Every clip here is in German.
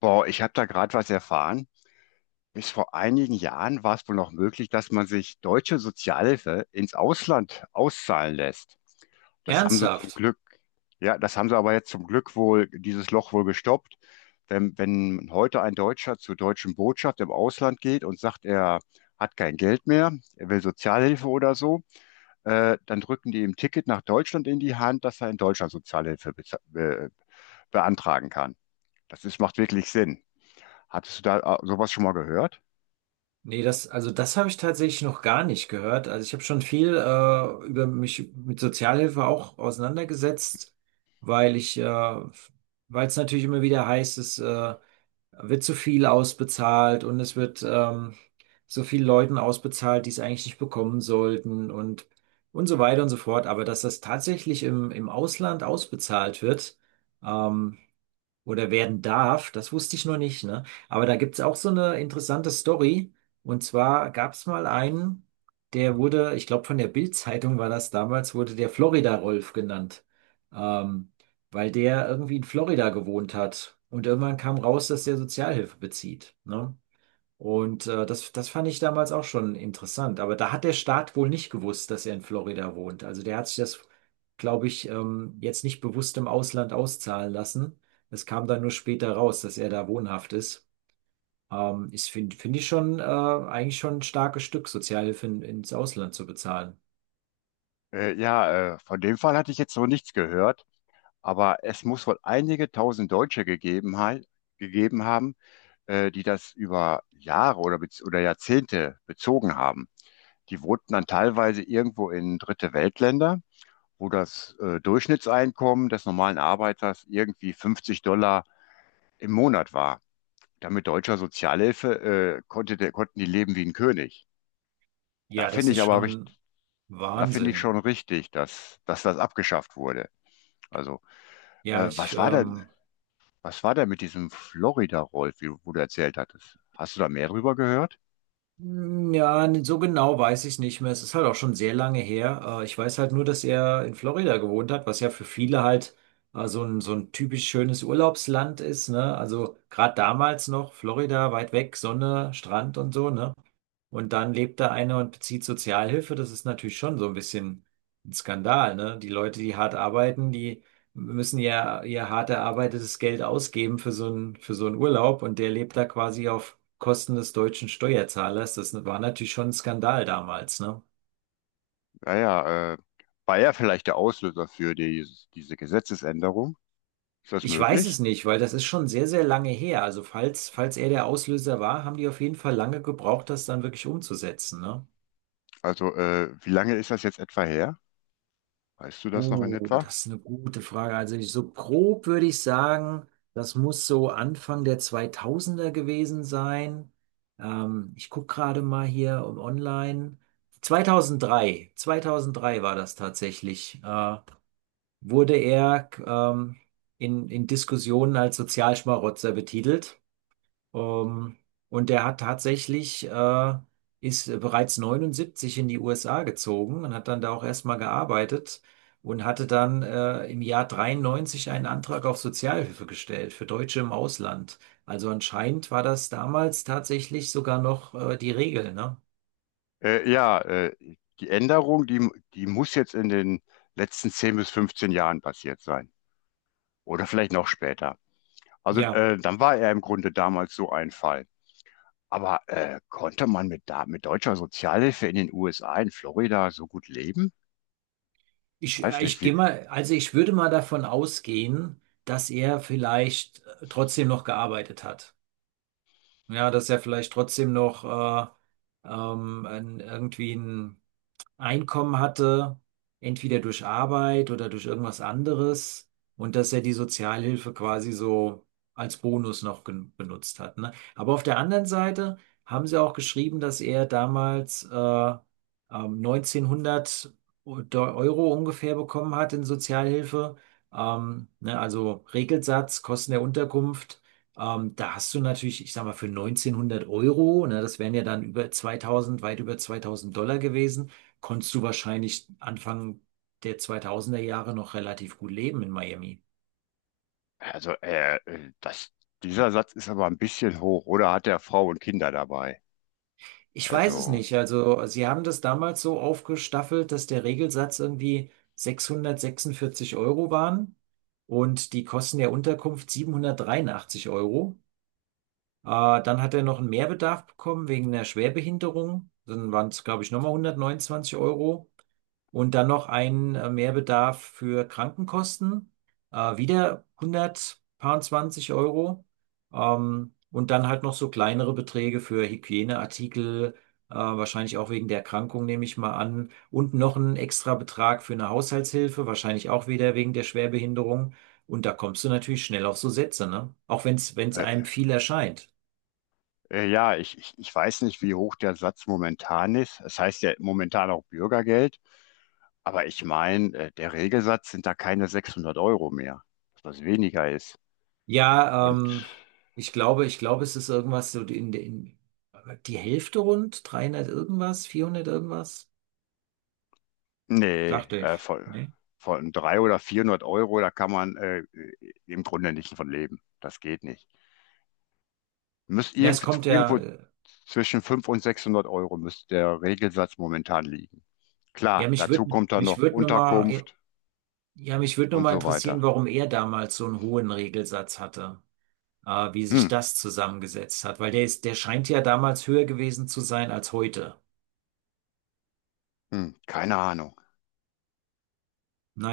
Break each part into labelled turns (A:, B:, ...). A: Boah, ich habe da gerade was erfahren. Bis vor einigen Jahren war es wohl noch möglich, dass man sich deutsche Sozialhilfe ins Ausland auszahlen lässt. Das haben sie zum
B: Ernsthaft?
A: Glück, Ja, das haben sie aber jetzt zum Glück wohl, dieses Loch wohl gestoppt. Wenn heute ein Deutscher zur deutschen Botschaft im Ausland geht und sagt, er hat kein Geld mehr, er will Sozialhilfe oder so, dann drücken die ihm ein Ticket nach Deutschland in die Hand, dass er in Deutschland Sozialhilfe beza- be beantragen kann. Macht wirklich Sinn. Hattest du da sowas schon mal gehört?
B: Nee, also das habe ich tatsächlich noch gar nicht gehört. Also ich habe schon viel über mich mit Sozialhilfe auch auseinandergesetzt, weil ich, äh, weil es natürlich immer wieder heißt, es wird zu viel ausbezahlt und es wird so viel Leuten ausbezahlt, die es eigentlich nicht bekommen sollten und so weiter und so fort. Aber dass das tatsächlich im Ausland ausbezahlt wird, ähm, oder werden darf. Das wusste ich noch nicht, ne? Aber da gibt's auch so eine interessante Story. Und zwar gab's mal einen, der wurde, ich glaube von der Bild-Zeitung war das damals, wurde der Florida-Rolf genannt. Ähm, Weil der irgendwie in Florida gewohnt hat. Und irgendwann kam raus, dass der Sozialhilfe bezieht, ne? Und das fand ich damals auch schon interessant. Aber da hat der Staat wohl nicht gewusst, dass er in Florida wohnt. Also der hat sich das, glaube ich, jetzt nicht bewusst im Ausland auszahlen lassen. Es kam dann nur später raus, dass er da wohnhaft ist. Ich finde find find ich schon eigentlich schon ein starkes Stück, Sozialhilfe ins Ausland zu bezahlen.
A: Ja, von dem Fall hatte ich jetzt so nichts gehört, aber es muss wohl einige tausend Deutsche gegeben haben, die das über Jahre oder Jahrzehnte bezogen haben. Die wohnten dann teilweise irgendwo in dritte Weltländer, wo das Durchschnittseinkommen des normalen Arbeiters irgendwie $50 im Monat war. Damit deutscher Sozialhilfe konnten die leben wie ein König. Da
B: Ja, das
A: finde ich
B: ist
A: aber recht,
B: schon
A: Da finde ich
B: Wahnsinn.
A: schon richtig, dass das abgeschafft wurde. Also, äh,
B: Ja, ich
A: was war denn,
B: ähm,
A: was war denn mit diesem Florida-Rolf, wo du erzählt hattest? Hast du da mehr drüber gehört?
B: Hm, ja, so genau weiß ich nicht mehr. Es ist halt auch schon sehr lange her. Ich weiß halt nur, dass er in Florida gewohnt hat, was ja für viele halt so ein typisch schönes Urlaubsland ist, ne? Also gerade damals noch, Florida, weit weg, Sonne, Strand und so, ne? Und dann lebt da einer und bezieht Sozialhilfe. Das ist natürlich schon so ein bisschen ein Skandal, ne? Die Leute, die hart arbeiten, die müssen ja ihr hart erarbeitetes Geld ausgeben für so einen Urlaub und der lebt da quasi auf Kosten des deutschen Steuerzahlers. Das war natürlich schon ein Skandal damals, ne?
A: Naja, war er vielleicht der Auslöser für diese Gesetzesänderung? Ist das
B: Ich weiß es
A: möglich?
B: nicht, weil das ist schon sehr, sehr lange her. Also falls er der Auslöser war, haben die auf jeden Fall lange gebraucht, das dann wirklich umzusetzen, ne?
A: Also, wie lange ist das jetzt etwa her? Weißt du das noch in etwa?
B: Das ist eine gute Frage. Also ich, so grob würde ich sagen, das muss so Anfang der 2000er gewesen sein. Ich gucke gerade mal hier um online. 2003, 2003 war das tatsächlich. Wurde er in Diskussionen als Sozialschmarotzer betitelt. Ähm, und der hat tatsächlich, ist bereits 79 in die USA gezogen und hat dann da auch erstmal gearbeitet und hatte dann im Jahr 93 einen Antrag auf Sozialhilfe gestellt für Deutsche im Ausland. Also anscheinend war das damals tatsächlich sogar noch die Regel, ne?
A: Ja, die Änderung, die muss jetzt in den letzten 10 bis 15 Jahren passiert sein. Oder vielleicht noch später. Also,
B: Ja,
A: dann war er im Grunde damals so ein Fall. Aber konnte man mit deutscher Sozialhilfe in den USA, in Florida, so gut leben? Ich
B: ich,
A: weiß
B: äh,
A: nicht,
B: ich
A: wie.
B: gehe mal, also ich würde mal davon ausgehen, dass er vielleicht trotzdem noch gearbeitet hat. Ja, dass er vielleicht trotzdem noch irgendwie ein Einkommen hatte, entweder durch Arbeit oder durch irgendwas anderes und dass er die Sozialhilfe quasi so als Bonus noch benutzt hat, ne? Aber auf der anderen Seite haben sie auch geschrieben, dass er damals 1900 Euro ungefähr bekommen hat in Sozialhilfe, ne? Also Regelsatz, Kosten der Unterkunft. Da hast du natürlich, ich sag mal, für 1900 Euro, ne, das wären ja dann über 2000, weit über 2000 Dollar gewesen, konntest du wahrscheinlich Anfang der 2000er Jahre noch relativ gut leben in Miami.
A: Also, dieser Satz ist aber ein bisschen hoch. Oder hat er Frau und Kinder dabei?
B: Ich weiß es
A: Also,
B: nicht. Also, sie haben das damals so aufgestaffelt, dass der Regelsatz irgendwie 646 Euro waren und die Kosten der Unterkunft 783 Euro. Äh, Dann hat er noch einen Mehrbedarf bekommen wegen einer Schwerbehinderung. Dann waren es, glaube ich, nochmal 129 Euro. Und dann noch ein Mehrbedarf für Krankenkosten, wieder 120 Euro. Und dann halt noch so kleinere Beträge für Hygieneartikel, wahrscheinlich auch wegen der Erkrankung, nehme ich mal an. Und noch ein extra Betrag für eine Haushaltshilfe, wahrscheinlich auch wieder wegen der Schwerbehinderung. Und da kommst du natürlich schnell auf so Sätze, ne? Auch wenn es
A: äh,
B: einem viel erscheint.
A: ja, ich weiß nicht, wie hoch der Satz momentan ist. Es heißt ja momentan auch Bürgergeld. Aber ich meine, der Regelsatz sind da keine 600 Euro mehr, dass das weniger ist.
B: Ja,
A: Und
B: ich glaube, es ist irgendwas so in die Hälfte rund, 300 irgendwas, 400 irgendwas,
A: nee,
B: dachte ich. Ne?
A: von 300 oder 400 Euro, da kann man im Grunde nicht von leben. Das geht nicht. Müsst
B: Ja, es kommt ja,
A: irgendwo zwischen 500 und 600 Euro müsste der Regelsatz momentan liegen.
B: ja,
A: Klar,
B: mich
A: dazu
B: würde,
A: kommt dann
B: mich
A: noch
B: würde nur mal,
A: Unterkunft
B: ja, mich würde nur
A: und
B: mal
A: so weiter.
B: interessieren, warum er damals so einen hohen Regelsatz hatte, wie sich
A: Hm,
B: das zusammengesetzt hat, weil der scheint ja damals höher gewesen zu sein als heute.
A: Keine Ahnung.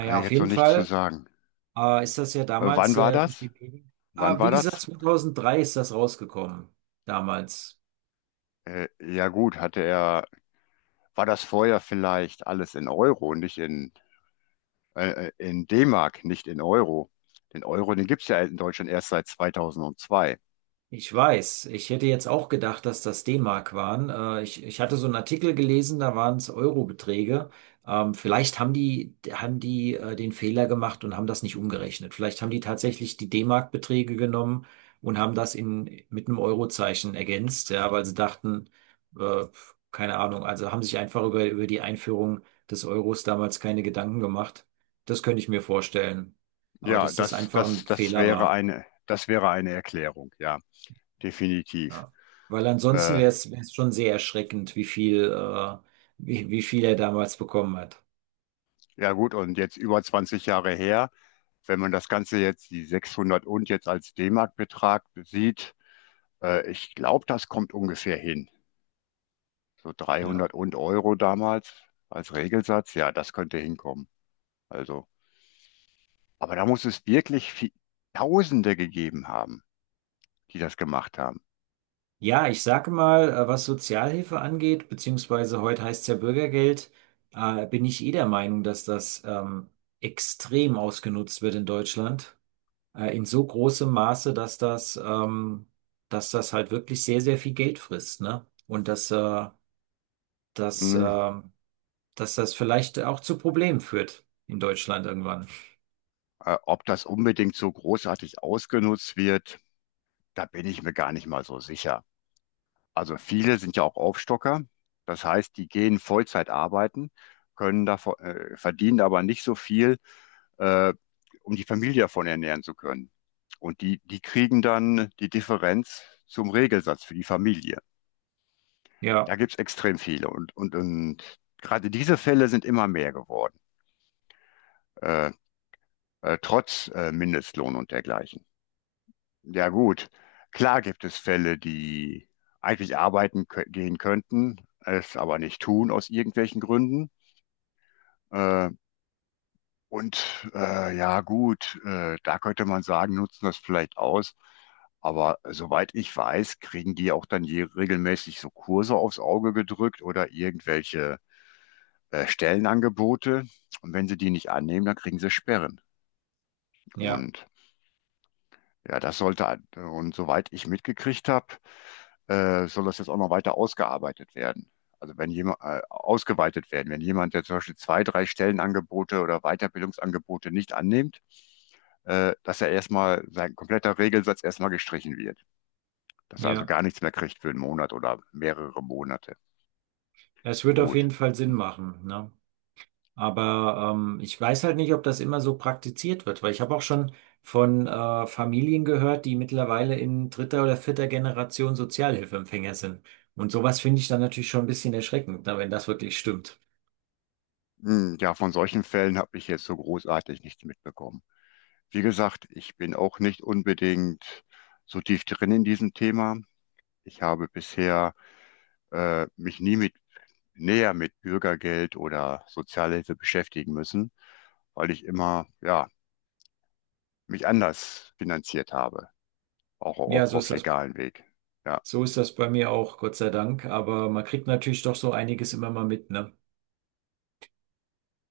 A: Kann ich
B: auf
A: jetzt so
B: jeden
A: nichts zu
B: Fall,
A: sagen.
B: ist das ja damals
A: Wann war
B: sehr durch
A: das?
B: die Medien.
A: Wann
B: Ah,
A: war
B: wie gesagt,
A: das?
B: 2003 ist das rausgekommen, damals.
A: Ja gut, war das vorher vielleicht alles in Euro und nicht in D-Mark, nicht in Euro. Den Euro, den gibt's ja in Deutschland erst seit 2002.
B: Ich weiß, ich hätte jetzt auch gedacht, dass das D-Mark waren. Ich hatte so einen Artikel gelesen, da waren es Euro-Beträge. Vielleicht haben die den Fehler gemacht und haben das nicht umgerechnet. Vielleicht haben die tatsächlich die D-Mark-Beträge genommen und haben das mit einem Euro-Zeichen ergänzt, ja, weil sie dachten, äh, keine Ahnung, also haben sich einfach über die Einführung des Euros damals keine Gedanken gemacht. Das könnte ich mir vorstellen. Aber
A: Ja,
B: dass das einfach ein Fehler war.
A: das wäre eine Erklärung, ja, definitiv.
B: Ja. Weil ansonsten
A: Äh,
B: wäre es schon sehr erschreckend, wie viel er damals bekommen hat.
A: ja gut, und jetzt über 20 Jahre her, wenn man das Ganze jetzt, die 600 und jetzt als D-Mark-Betrag sieht, ich glaube, das kommt ungefähr hin. So
B: Ja.
A: 300 und Euro damals als Regelsatz, ja, das könnte hinkommen. Also, aber da muss es wirklich Tausende gegeben haben, die das gemacht haben.
B: Ja, ich sage mal, was Sozialhilfe angeht, beziehungsweise heute heißt es ja Bürgergeld, bin ich eh der Meinung, dass das extrem ausgenutzt wird in Deutschland. In so großem Maße, dass das halt wirklich sehr, sehr viel Geld frisst, ne? Und dass,
A: Hm,
B: äh, dass das vielleicht auch zu Problemen führt in Deutschland irgendwann.
A: ob das unbedingt so großartig ausgenutzt wird, da bin ich mir gar nicht mal so sicher. Also viele sind ja auch Aufstocker. Das heißt, die gehen Vollzeit arbeiten, verdienen aber nicht so viel, äh, um die Familie davon ernähren zu können. Und die, die kriegen dann die Differenz zum Regelsatz für die Familie.
B: Ja,
A: Da gibt es extrem viele. Und gerade diese Fälle sind immer mehr geworden, äh, trotz Mindestlohn und dergleichen. Ja gut, klar gibt es Fälle, die eigentlich arbeiten kö gehen könnten, es aber nicht tun aus irgendwelchen Gründen. Äh, und ja gut, da könnte man sagen, nutzen das vielleicht aus. Aber soweit ich weiß, kriegen die auch dann je regelmäßig so Kurse aufs Auge gedrückt oder irgendwelche Stellenangebote. Und wenn sie die nicht annehmen, dann kriegen sie Sperren.
B: ja.
A: Und ja, und soweit ich mitgekriegt habe, soll das jetzt auch noch weiter ausgearbeitet werden. Also wenn jemand, wenn jemand, der zum Beispiel zwei, drei Stellenangebote oder Weiterbildungsangebote nicht annimmt, dass sein kompletter Regelsatz erstmal gestrichen wird. Dass er also
B: Ja,
A: gar nichts mehr kriegt für einen Monat oder mehrere Monate.
B: es wird auf jeden
A: Gut.
B: Fall Sinn machen, ne? Aber ich weiß halt nicht, ob das immer so praktiziert wird, weil ich habe auch schon von Familien gehört, die mittlerweile in dritter oder vierter Generation Sozialhilfeempfänger sind. Und sowas finde ich dann natürlich schon ein bisschen erschreckend, na, wenn das wirklich stimmt.
A: Hm, ja, von solchen Fällen habe ich jetzt so großartig nichts mitbekommen. Wie gesagt, ich bin auch nicht unbedingt so tief drin in diesem Thema. Ich habe bisher mich nie mit näher mit Bürgergeld oder Sozialhilfe beschäftigen müssen, weil ich immer ja mich anders finanziert habe, auch,
B: Ja,
A: auch
B: so
A: auf
B: ist das,
A: legalen Weg. Ja.
B: so ist das bei mir auch, Gott sei Dank. Aber man kriegt natürlich doch so einiges immer mal mit, ne?